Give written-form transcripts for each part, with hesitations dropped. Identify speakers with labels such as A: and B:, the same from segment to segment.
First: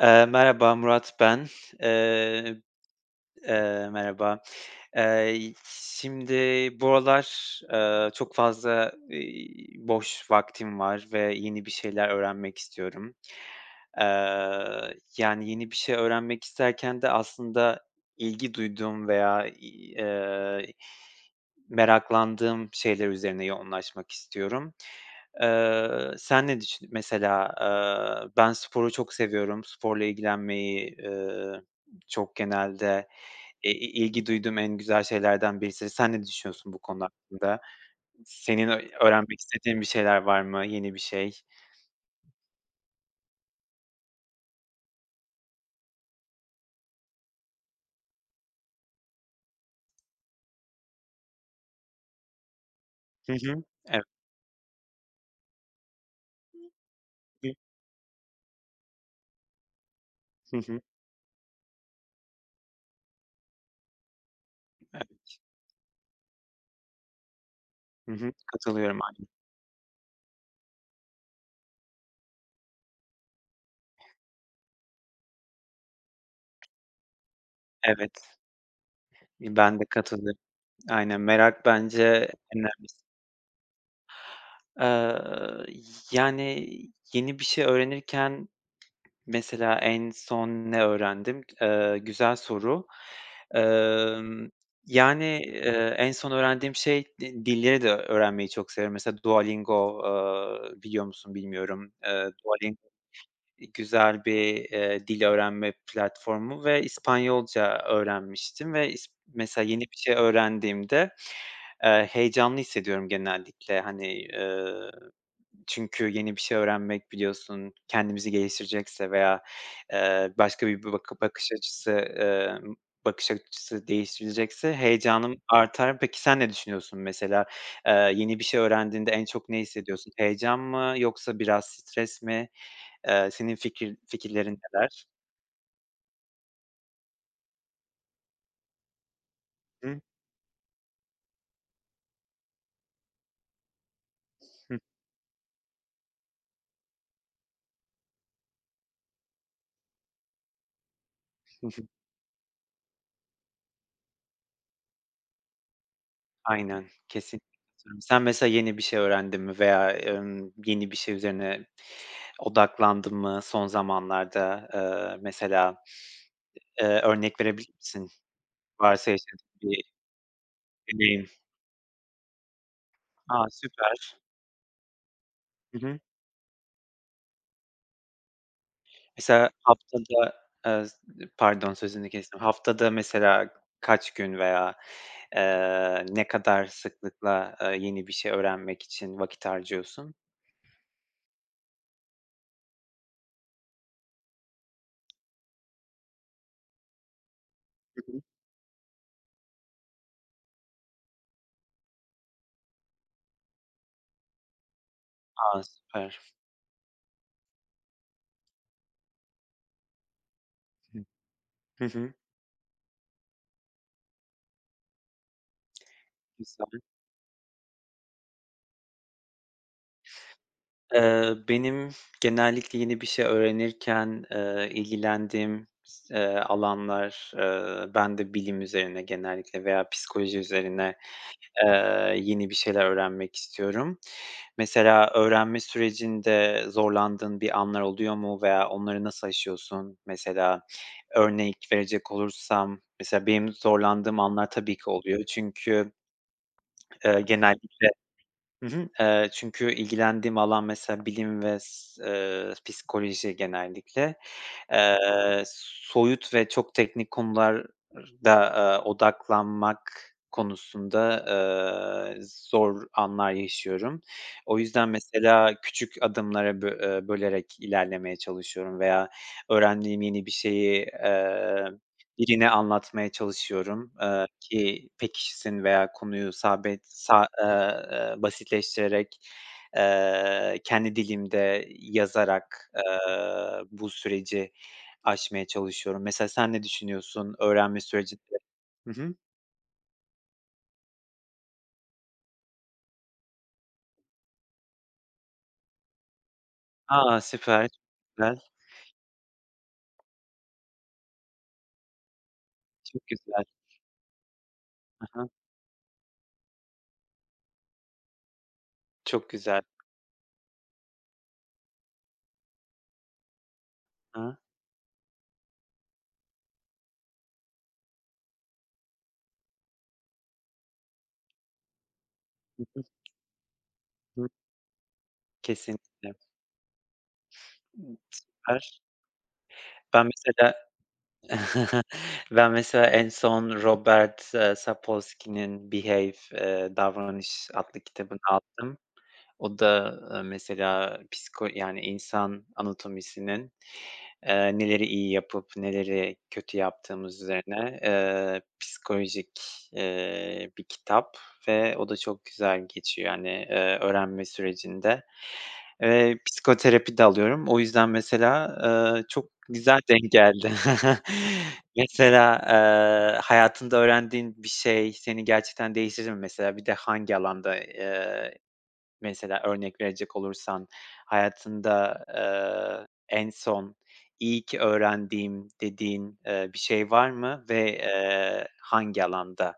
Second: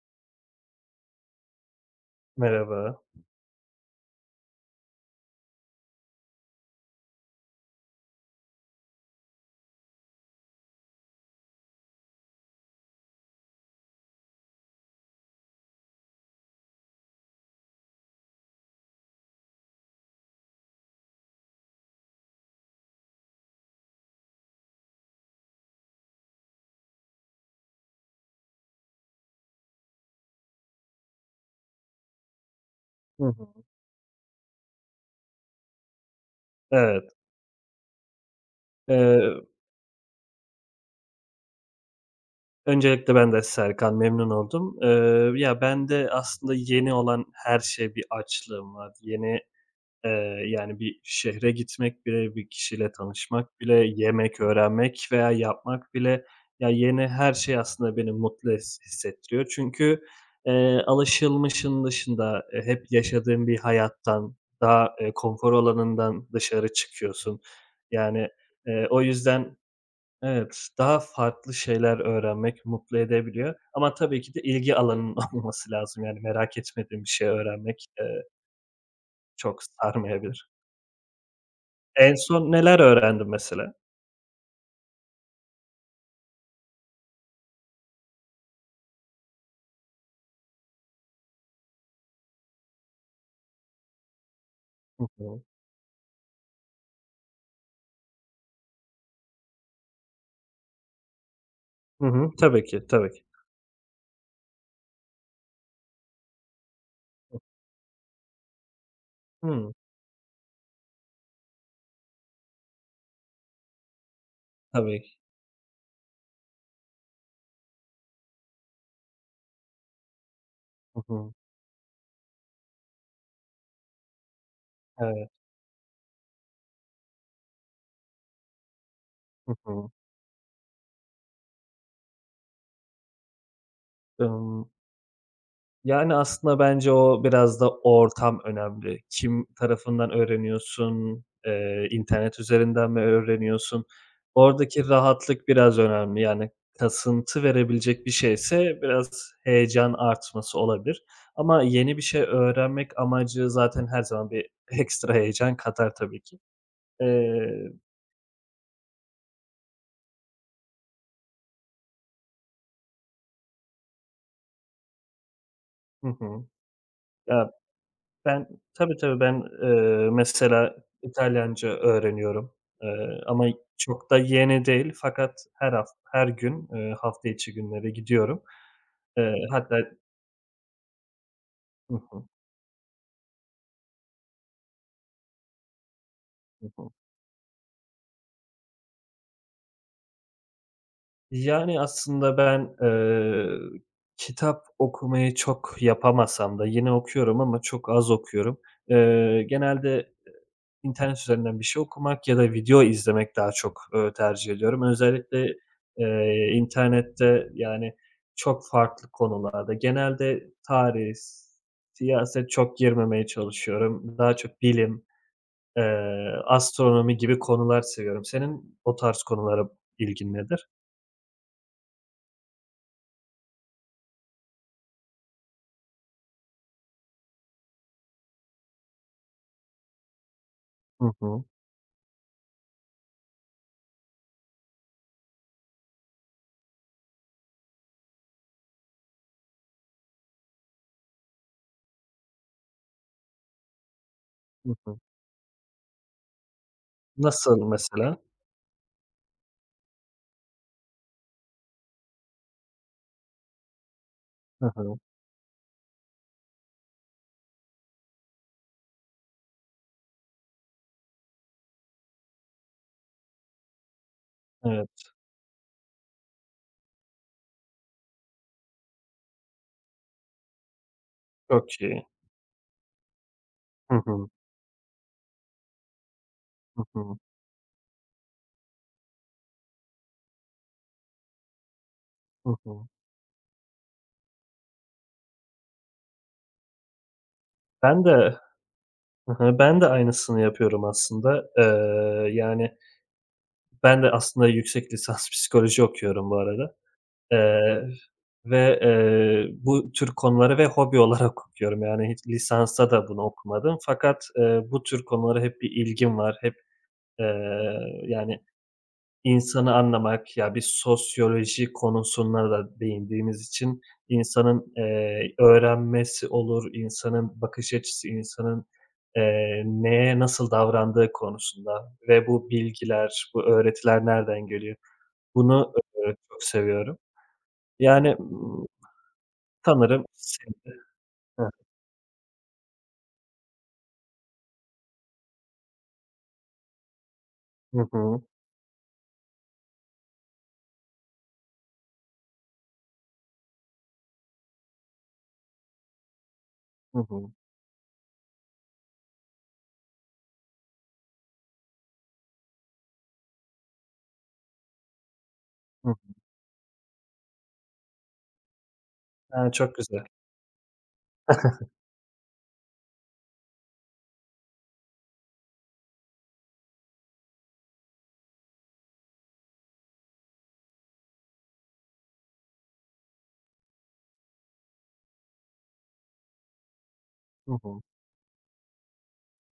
A: Merhaba Murat ben. Eee,
B: Merhaba.
A: Merhaba. Eee, şimdi bu aralar, çok fazla, boş vaktim var ve yeni bir şeyler öğrenmek istiyorum. Eee, yani yeni bir şey öğrenmek isterken de aslında ilgi duyduğum veya, eee, meraklandığım şeyler üzerine yoğunlaşmak istiyorum. Sen ne düşün mesela. Ben sporu çok seviyorum. Sporla ilgilenmeyi, çok genelde,
B: Hı hı.
A: i ilgi duyduğum en güzel şeylerden birisi. Sen ne düşünüyorsun bu konu
B: Evet.
A: hakkında? Senin öğrenmek
B: Eee,
A: istediğin bir şeyler var mı? Yeni bir şey?
B: Öncelikle ben de Serkan, memnun oldum. Ya, ben de aslında yeni olan her şeye bir açlığım var. Yeni, yani, bir şehre gitmek bile, bir kişiyle
A: Hı
B: tanışmak
A: hı.
B: bile,
A: Evet.
B: yemek öğrenmek veya yapmak bile, ya, yeni her şey aslında beni mutlu hissettiriyor. Çünkü,
A: Hı hı.
B: alışılmışın dışında, hep yaşadığın bir hayattan, daha,
A: Evet.
B: konfor alanından dışarı çıkıyorsun.
A: Hı
B: Yani,
A: hı. Katılıyorum
B: o
A: aynen.
B: yüzden, evet, daha farklı şeyler öğrenmek mutlu edebiliyor ama tabii ki de ilgi alanının olması lazım. Yani, merak etmediğim bir şey öğrenmek,
A: Evet. İii,
B: çok
A: ben de katılıyorum.
B: sarmayabilir.
A: Aynen, merak bence
B: En son
A: en
B: neler
A: önemlisi.
B: öğrendin mesela?
A: Eee, yani yeni bir şey öğrenirken mesela en son ne öğrendim? Güzel soru. Emm,
B: Hı
A: yani,
B: hı.
A: en son öğrendiğim şey dilleri de öğrenmeyi çok severim. Mesela Duolingo, biliyor musun bilmiyorum.
B: Hı hı.
A: Eee,
B: Tabii
A: Duolingo
B: ki, tabii ki.
A: güzel bir, dil öğrenme platformu ve İspanyolca öğrenmiştim ve mesela
B: Hımm.
A: yeni bir şey öğrendiğimde, heyecanlı hissediyorum genellikle. Hani,
B: Tabii ki.
A: çünkü yeni bir şey öğrenmek biliyorsun, kendimizi geliştirecekse veya, başka bir
B: Hı hı.
A: bakış açısı değiştirilecekse
B: Evet.
A: heyecanım artar. Peki sen ne düşünüyorsun mesela? Yeni bir şey öğrendiğinde en çok
B: Hı
A: ne
B: hı.
A: hissediyorsun? Heyecan mı yoksa biraz stres mi? Senin fikirlerin
B: Imm
A: neler?
B: Yani, aslında bence o biraz da ortam önemli. Kim
A: Hı hı.
B: tarafından öğreniyorsun? İnternet üzerinden mi öğreniyorsun? Oradaki rahatlık biraz önemli. Yani, kasıntı verebilecek bir şeyse biraz heyecan artması olabilir ama
A: Hı hı.
B: yeni bir şey öğrenmek amacı zaten her zaman bir ekstra heyecan katar tabii ki.
A: Aynen, kesinlikle
B: Eee
A: katılıyorum. Sen mesela yeni bir şey öğrendin mi veya, yeni bir şey üzerine odaklandın mı son zamanlarda? Mesela.
B: Hı hı.
A: Örnek
B: Ya,
A: verebilir misin?
B: Ben tabii,
A: Varsa
B: tabii
A: yaşadığın
B: ben,
A: bir
B: mesela
A: deneyim.
B: İtalyanca öğreniyorum, ama
A: A,
B: çok
A: süper.
B: da yeni değil fakat
A: Hı hı.
B: her gün, hafta içi günleri gidiyorum.
A: Mesela
B: Hatta.
A: haftada, s pardon
B: Hı
A: sözünü
B: hı,
A: kestim. Haftada mesela kaç gün veya, ne kadar
B: hı hı.
A: sıklıkla, yeni bir şey öğrenmek için vakit harcıyorsun?
B: Yani aslında ben, kitap okumayı çok yapamasam da yine okuyorum ama çok
A: Hı
B: az
A: hı.
B: okuyorum. Genelde İnternet üzerinden bir şey okumak ya da video izlemek daha çok, tercih ediyorum. Özellikle,
A: A, süper.
B: internette, yani, çok farklı konularda genelde tarih,
A: Hı hı.
B: siyaset çok girmemeye çalışıyorum. Daha çok bilim,
A: Güzel.
B: astronomi gibi konular seviyorum. Senin o tarz konulara ilgin nedir?
A: Benim genellikle yeni bir şey öğrenirken, ilgilendiğim s alanlar, ben de bilim üzerine genellikle veya psikoloji üzerine.
B: Hı hı.
A: Yeni bir şeyler öğrenmek istiyorum. Mesela öğrenme sürecinde zorlandığın bir anlar oluyor mu veya onları nasıl aşıyorsun? Mesela örnek verecek olursam, mesela benim zorlandığım anlar
B: Hı
A: tabii ki
B: hı.
A: oluyor. Çünkü,
B: Nasıl
A: genellikle.
B: mesela?
A: Hı hı. Çünkü ilgilendiğim alan mesela bilim ve s psikoloji genellikle.
B: Hı hı.
A: Eee, soyut ve çok teknik konularda, odaklanmak konusunda, eee, zor anlar yaşıyorum. O
B: Evet,
A: yüzden mesela küçük adımlara bö bölerek ilerlemeye çalışıyorum veya öğrendiğim yeni bir şeyi,
B: çok iyi.
A: birine anlatmaya çalışıyorum.
B: Hı
A: Eee
B: hı.
A: ki pek kişisin veya konuyu
B: Hı
A: sabit
B: hı.
A: sa basitleştirerek, kendi dilimde
B: Hı
A: yazarak,
B: hı.
A: bu süreci aşmaya çalışıyorum. Mesela sen ne düşünüyorsun öğrenme
B: Ben
A: sürecinde?
B: de
A: Hı hı.
B: Hı hı. Ben de aynısını yapıyorum aslında. Yani, ben de aslında yüksek lisans psikoloji okuyorum bu arada.
A: A! Süper.
B: Eee,
A: Güzel.
B: Ve, bu tür konuları ve hobi olarak okuyorum. Yani, hiç lisansta
A: Çok
B: da bunu
A: güzel.
B: okumadım fakat, bu tür
A: Hı hı.
B: konulara hep bir ilgim var. Hep, yani
A: Çok güzel.
B: İnsanı anlamak, ya, bir sosyoloji konusuna da değindiğimiz için
A: Hı hı.
B: insanın, öğrenmesi olur, insanın bakış açısı, insanın, neye nasıl davrandığı konusunda ve bu
A: Hı hı.
B: bilgiler, bu öğretiler nereden geliyor? Bunu,
A: Kesinlikle.
B: çok seviyorum. Yani,
A: Süper.
B: tanırım
A: Ben mesela
B: sanırım.
A: Ben mesela en son Robert, Sapolsky'nin "Behave", Davranış adlı
B: Hı
A: kitabını
B: hı,
A: aldım. O da, mesela yani insan anatomisinin, neleri iyi yapıp neleri kötü
B: hı
A: yaptığımız
B: hı,
A: üzerine, psikolojik, bir kitap ve o da çok güzel geçiyor. Yani, öğrenme sürecinde.
B: hı hı.
A: Psikoterapi de alıyorum. O yüzden mesela, çok
B: Çok
A: güzel
B: güzel.
A: denk geldi. Mesela, hayatında öğrendiğin bir şey seni gerçekten değiştirdi mi mesela? Bir de hangi alanda, mesela örnek verecek olursan hayatında, en son "İyi ki öğrendiğim" dediğin, bir şey var mı
B: Hı
A: ve,
B: hı.
A: hangi alanda?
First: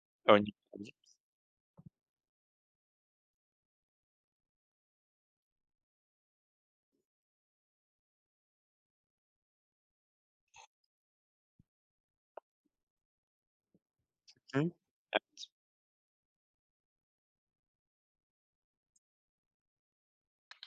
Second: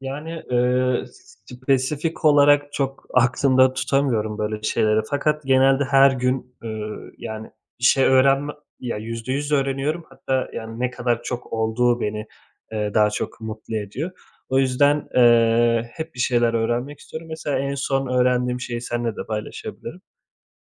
B: Yani,
A: Örnek.
B: spesifik olarak çok aklımda tutamıyorum böyle şeyleri fakat genelde her gün, yani, bir şey öğrenme ya, %100 öğreniyorum. Hatta, yani, ne kadar çok olduğu beni, daha çok mutlu ediyor. O
A: Hı hı.
B: yüzden, hep bir şeyler öğrenmek istiyorum. Mesela en son öğrendiğim şeyi seninle de paylaşabilirim.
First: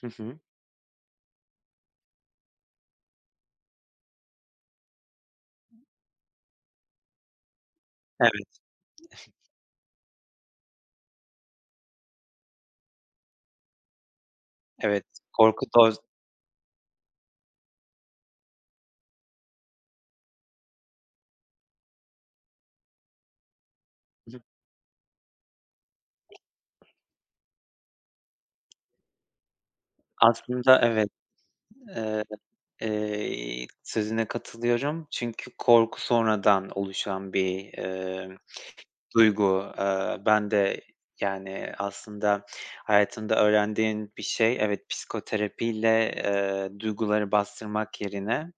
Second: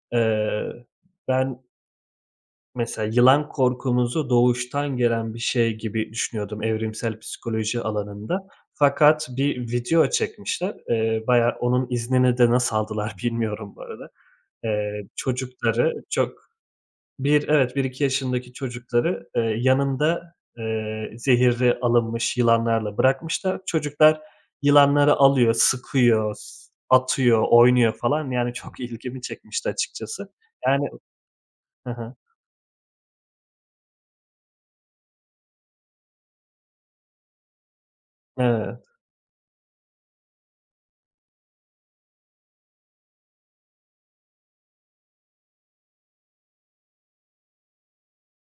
A: Hı hı.
B: Eee, ben Mesela yılan korkumuzu doğuştan gelen bir şey gibi düşünüyordum evrimsel psikoloji alanında.
A: Evet,
B: Fakat bir video çekmişler. Bayağı onun iznini de nasıl aldılar bilmiyorum bu arada.
A: evet. Korku
B: Çocukları
A: doz.
B: çok bir evet, bir iki yaşındaki çocukları, yanında, zehirli alınmış yılanlarla bırakmışlar. Çocuklar
A: Hı hı.
B: yılanları alıyor, sıkıyor, atıyor, oynuyor falan. Yani çok ilgimi çekmişti açıkçası.
A: Aslında
B: Yani.
A: evet.
B: Hı hı.
A: Eee sözüne katılıyorum çünkü korku sonradan oluşan bir,
B: Evet.
A: duygu. Ben de, yani, aslında hayatımda öğrendiğim bir şey, evet, psikoterapiyle, duyguları bastırmak yerine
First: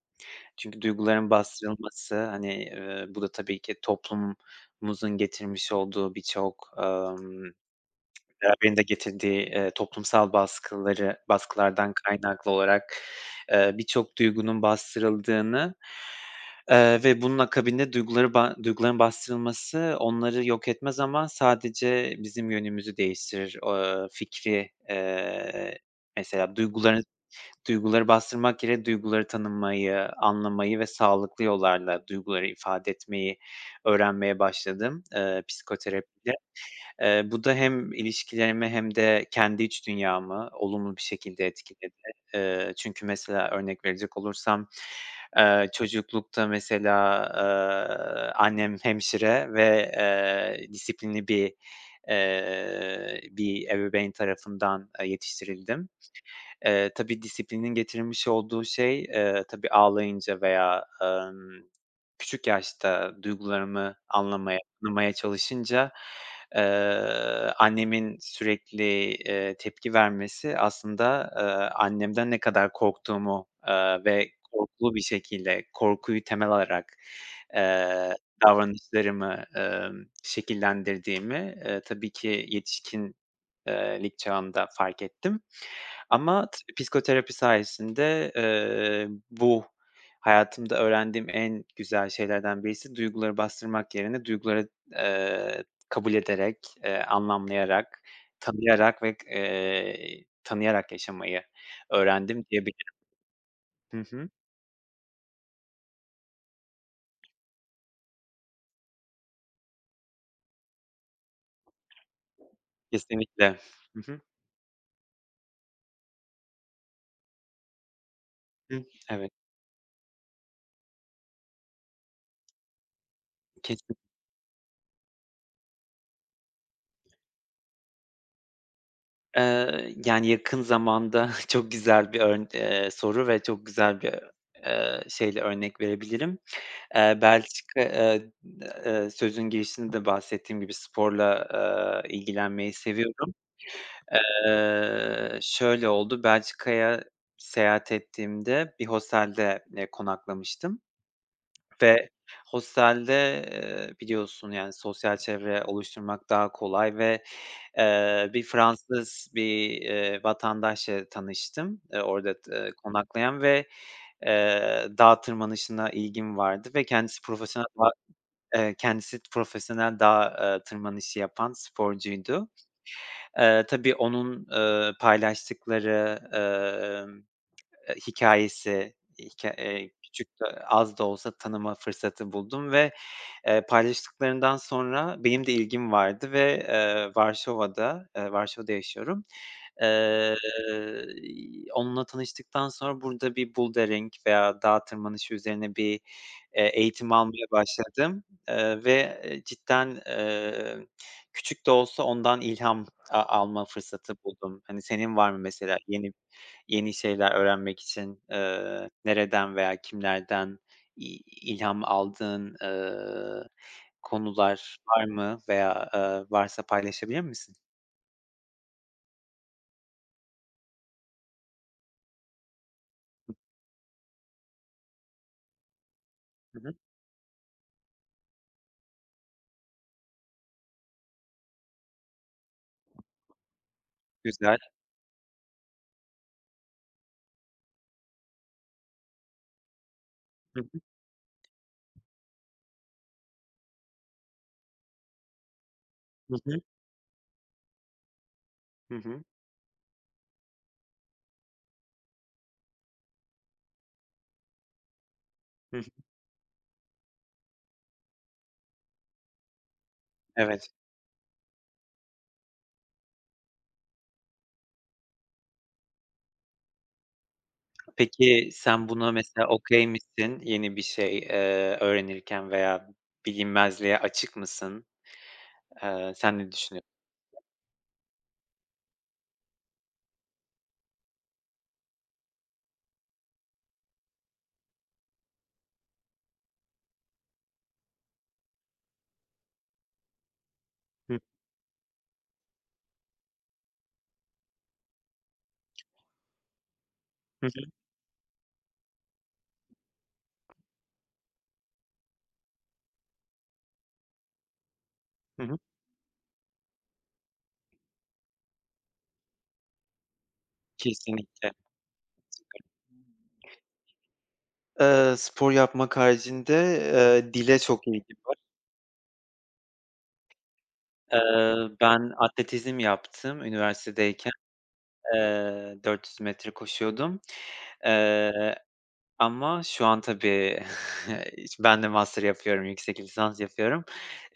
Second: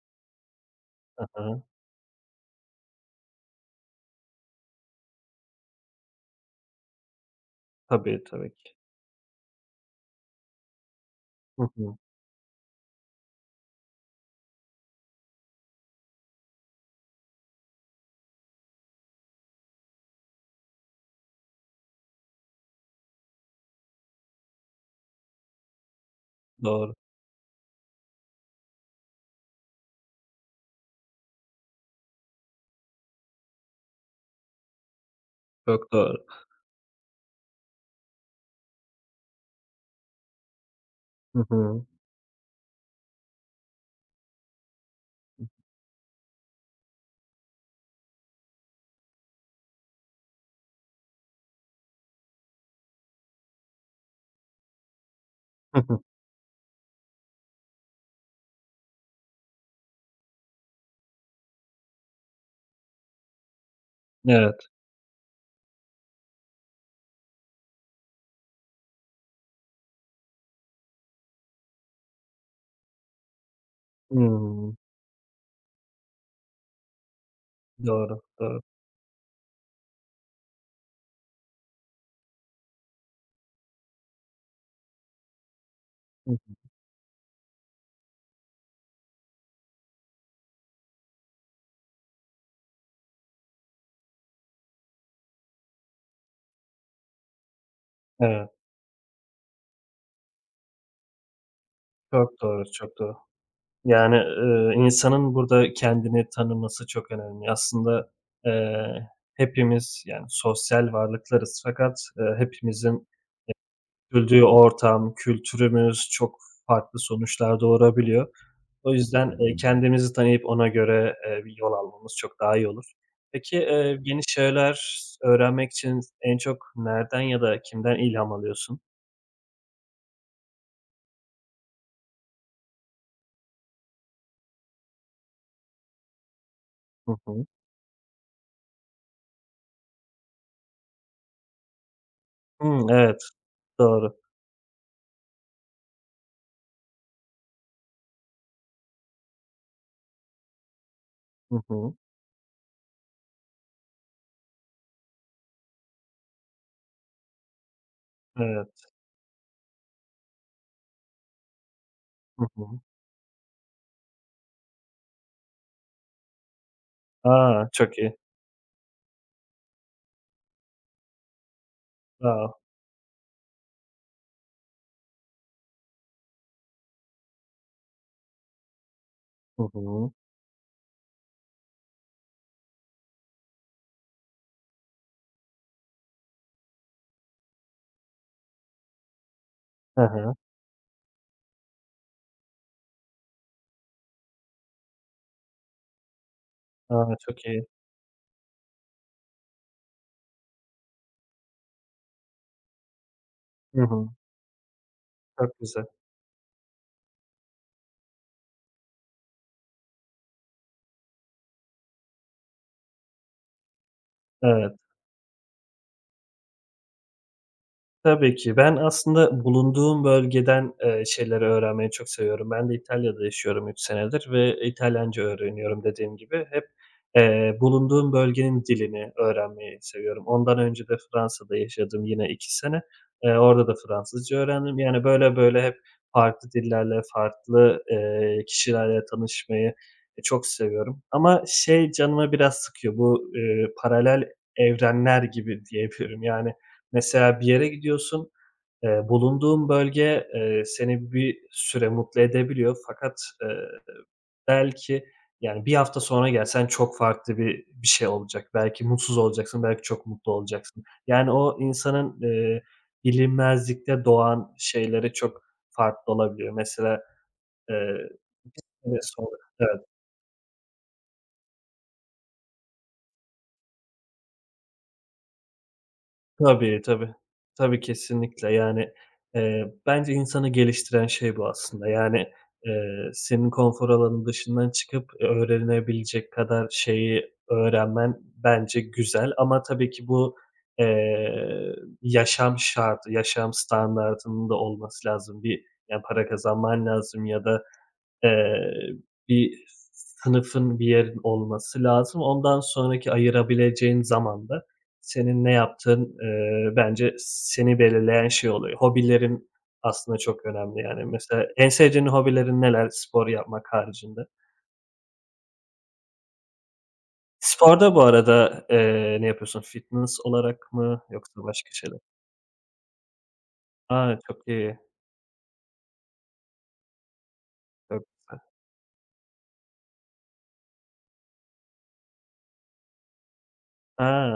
A: çünkü duyguların
B: Hı
A: bastırılması, hani, bu da tabii ki toplumumuzun getirmiş olduğu birçok
B: Tabii, tabii.
A: Beraberinde getirdiği, toplumsal baskıları
B: Hı
A: baskılardan
B: hı.
A: kaynaklı olarak, birçok duygunun bastırıldığını, ve bunun akabinde duyguların bastırılması onları yok etmez ama sadece bizim yönümüzü değiştirir, fikri. Mesela
B: Doğru,
A: duyguları bastırmak yerine duyguları tanımayı, anlamayı ve sağlıklı yollarla duyguları ifade etmeyi öğrenmeye başladım,
B: çok
A: psikoterapi.
B: doğru.
A: Bu da hem ilişkilerimi hem de kendi iç dünyamı olumlu bir
B: Hı
A: şekilde
B: hı.
A: etkiledi. Çünkü mesela örnek verecek olursam, çocuklukta mesela, annem hemşire ve, disiplinli bir, bir ebeveyn tarafından,
B: Hı
A: yetiştirildim.
B: hı.
A: Tabii disiplinin getirmiş olduğu şey, tabii ağlayınca veya, küçük yaşta duygularımı anlamaya,
B: Evet.
A: anlamaya çalışınca, eee, annemin sürekli, tepki vermesi aslında, annemden ne kadar korktuğumu, ve
B: Hımm.
A: korkulu bir şekilde korkuyu temel alarak, eee,
B: Doğru, doğru.
A: davranışlarımı, şekillendirdiğimi, tabii ki yetişkin lik çağımda fark ettim.
B: Hı
A: Ama
B: hı.
A: psikoterapi sayesinde, bu hayatımda öğrendiğim en güzel şeylerden birisi duyguları bastırmak yerine duyguları, kabul ederek, anlamlayarak,
B: Evet,
A: tanıyarak yaşamayı
B: çok
A: öğrendim
B: doğru, çok
A: diyebilirim.
B: doğru.
A: Hı
B: Yani,
A: hı.
B: insanın burada kendini tanıması çok önemli. Aslında, eee, hepimiz, yani, sosyal varlıklarız fakat, hepimizin
A: Kesinlikle. Hı hı.
B: küçüldüğü ortam, kültürümüz çok farklı sonuçlar doğurabiliyor.
A: Hı.
B: O yüzden,
A: Evet,
B: kendimizi tanıyıp ona göre, bir yol almamız çok daha iyi olur. Peki,
A: kesin.
B: yeni şeyler öğrenmek için en çok nereden ya da kimden ilham alıyorsun?
A: Yani, yakın zamanda çok güzel bir örn soru ve çok güzel bir, şeyle örnek verebilirim.
B: Hı
A: Eee,
B: hı.
A: Belçika, eee, sözün girişinde de bahsettiğim gibi sporla, ilgilenmeyi
B: Hımm, evet,
A: seviyorum.
B: doğru.
A: Şöyle oldu, Belçika'ya seyahat ettiğimde bir hostelde, konaklamıştım
B: Hı hı.
A: ve hostelde, biliyorsun, yani, sosyal çevre oluşturmak daha kolay ve, bir
B: Evet.
A: Fransız bir, vatandaşla tanıştım, orada
B: Hı
A: t
B: hı.
A: konaklayan ve, dağ tırmanışına ilgim vardı ve kendisi profesyonel
B: A!
A: dağ
B: Çok iyi.
A: Eee, kendisi profesyonel dağ, tırmanışı yapan sporcuydu.
B: Wow.
A: Tabii onun, paylaştıkları, hikâyesi, hikâ
B: Hı hı.
A: küçük de az da olsa tanıma fırsatı buldum ve, paylaştıklarından sonra benim de ilgim vardı ve, Varşova'da, Varşova'da yaşıyorum.
B: Hı hı.
A: Eee, onunla tanıştıktan sonra burada bir bouldering veya dağ tırmanışı üzerine bir, eğitim
B: A! Çok
A: almaya
B: iyi.
A: başladım, ve, cidden, küçük de olsa ondan ilham a alma
B: Hı hı.
A: fırsatı buldum. Hani, senin var mı
B: Çok
A: mesela
B: güzel.
A: yeni şeyler öğrenmek için, nereden veya kimlerden i ilham aldığın,
B: Evet.
A: konular var mı veya, varsa paylaşabilir misin?
B: Tabii ki. Ben aslında bulunduğum bölgeden, şeyleri öğrenmeyi çok seviyorum. Ben de İtalya'da yaşıyorum 3 senedir ve İtalyanca öğreniyorum dediğim gibi.
A: Hı
B: Hep,
A: hı.
B: bulunduğum bölgenin dilini öğrenmeyi seviyorum. Ondan önce de Fransa'da yaşadım yine 2 sene. Orada da Fransızca
A: Güzel.
B: öğrendim. Yani, böyle böyle hep farklı dillerle, farklı, kişilerle tanışmayı, çok
A: Hı hı.
B: seviyorum. Ama şey canımı biraz sıkıyor, bu, paralel evrenler gibi diyebilirim.
A: Hı
B: Yani,
A: hı.
B: mesela bir yere gidiyorsun,
A: Hı hı.
B: bulunduğun bölge, seni bir süre mutlu edebiliyor fakat, belki, yani, bir
A: Hıh.
B: hafta sonra gelsen çok farklı bir şey olacak. Belki mutsuz olacaksın, belki çok mutlu
A: Evet.
B: olacaksın. Yani, o insanın, bilinmezlikte doğan şeyleri çok farklı olabiliyor. Mesela, eee,
A: Peki
B: bir
A: sen
B: sene
A: buna
B: sonra.
A: mesela
B: Evet.
A: okay misin? Yeni bir şey, öğrenirken veya bilinmezliğe açık mısın? Sen ne
B: Tabii,
A: düşünüyorsun?
B: tabii. Tabii, kesinlikle. Yani, bence insanı geliştiren şey bu aslında. Yani, senin konfor alanının dışından çıkıp öğrenebilecek kadar şeyi öğrenmen bence güzel ama tabii ki bu,
A: Hı.
B: eee, yaşam şartı, yaşam standardının da olması lazım. Bir, yani, para kazanman lazım ya
A: Hı
B: da
A: hı.
B: Eee, bir sınıfın, bir yerin olması lazım. Ondan sonraki ayırabileceğin zaman da senin ne
A: Hı.
B: yaptığın, bence seni belirleyen şey oluyor. Hobilerin aslında çok önemli. Yani, mesela
A: Kesinlikle.
B: en sevdiğin hobilerin neler spor yapmak haricinde?
A: Spor yapmak haricinde, dile çok
B: Sporda bu
A: ilgim var.
B: arada, ne yapıyorsun? Fitness olarak mı yoksa
A: Eee,
B: başka şeyler?
A: ben atletizm yaptım
B: A,
A: üniversitedeyken.
B: çok iyi.
A: 400 metre koşuyordum.
B: Çok güzel.
A: Eee Ama şu an tabii ben de master yapıyorum, yüksek lisans yapıyorum.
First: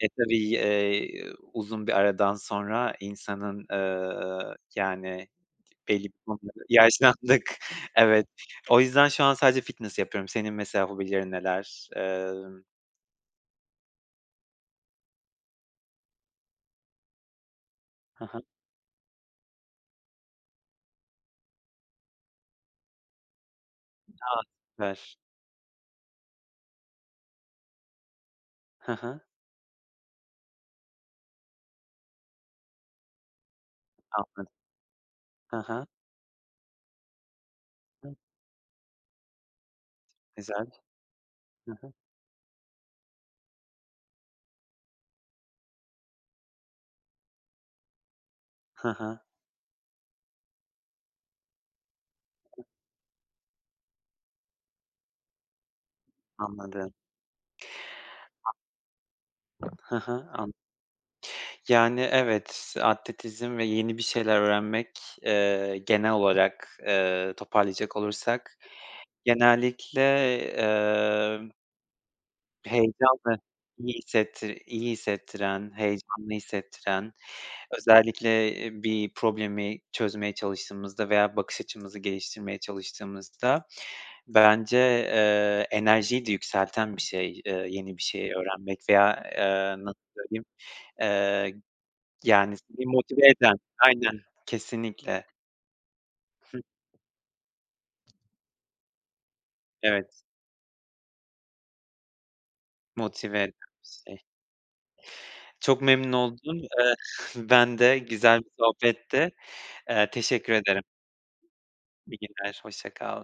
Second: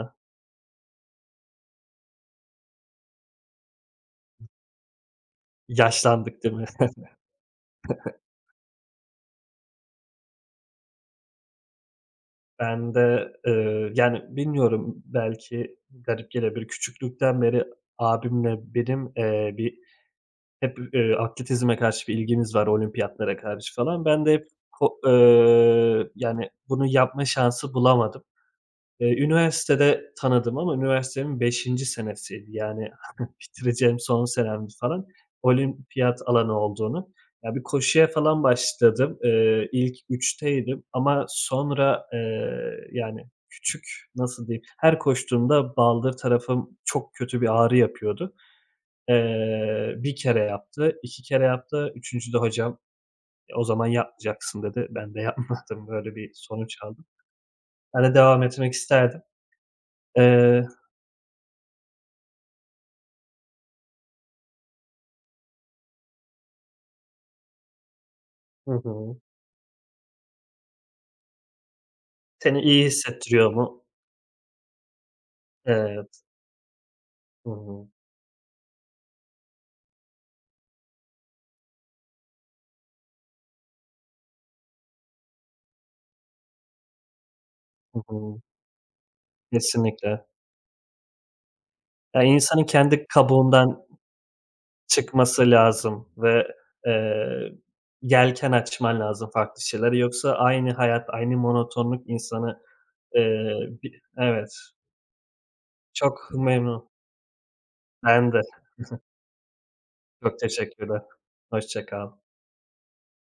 A: E, tabii, uzun bir aradan sonra insanın, yani belli bir
B: yaşlandık
A: konuda
B: değil mi?
A: yaşlandık. Evet. O yüzden şu an sadece fitness yapıyorum. Senin mesela hobilerin neler?
B: Ben de, yani, bilmiyorum, belki garip gelebilir. Küçüklükten beri
A: Hı hı.
B: abimle benim, bir hep, atletizme karşı bir ilgimiz var, olimpiyatlara karşı falan. Ben de
A: A!
B: hep ko
A: Süper.
B: yani, bunu yapma şansı bulamadım.
A: Hı hı.
B: Üniversitede tanıdım ama üniversitemin beşinci senesiydi. Yani bitireceğim son
A: Anladım.
B: senemdi falan.
A: Hı hı.
B: Olimpiyat alanı olduğunu. Ya, bir koşuya
A: Hı.
B: falan başladım. İlk
A: Güzel.
B: üçteydim ama
A: Hı hı.
B: sonra, yani küçük, nasıl diyeyim, her koştuğumda baldır tarafım çok kötü bir ağrı yapıyordu.
A: Hı hı.
B: 1 kere yaptı, 2 kere yaptı, üçüncüde hocam, "E, o zaman yapmayacaksın." dedi. Ben de yapmadım. Böyle bir sonuç
A: Anladım.
B: aldım. Ben de devam etmek isterdim.
A: Hı hı.
B: Eee
A: Yani, evet, atletizm ve yeni bir şeyler öğrenmek, genel olarak, toparlayacak olursak
B: Hı hı.
A: genellikle, eee,
B: Seni iyi
A: heyecanlı,
B: hissettiriyor mu?
A: iyi hissettiren,
B: Evet.
A: heyecanlı hissettiren,
B: Hı hı.
A: özellikle, bir problemi çözmeye çalıştığımızda veya bakış açımızı geliştirmeye çalıştığımızda bence, enerjiyi de yükselten bir şey, yeni
B: Hı
A: bir şey
B: hı.
A: öğrenmek veya, nasıl
B: Kesinlikle.
A: söyleyeyim, eee
B: Ya,
A: yani,
B: insanın
A: seni
B: kendi
A: motive eden,
B: kabuğundan
A: aynen, kesinlikle.
B: çıkması lazım ve, eee, yelken açman lazım farklı şeylere.
A: Evet,
B: Yoksa aynı hayat, aynı monotonluk insanı,
A: motive eden bir
B: bi
A: şey.
B: evet.
A: Çok memnun
B: Çok
A: oldum.
B: memnun.
A: Ben de
B: Ben
A: güzel
B: de.
A: bir sohbetti. Eee,
B: Çok
A: teşekkür ederim.
B: teşekkürler. Hoşça kal.
A: İyi günler, hoşça kal.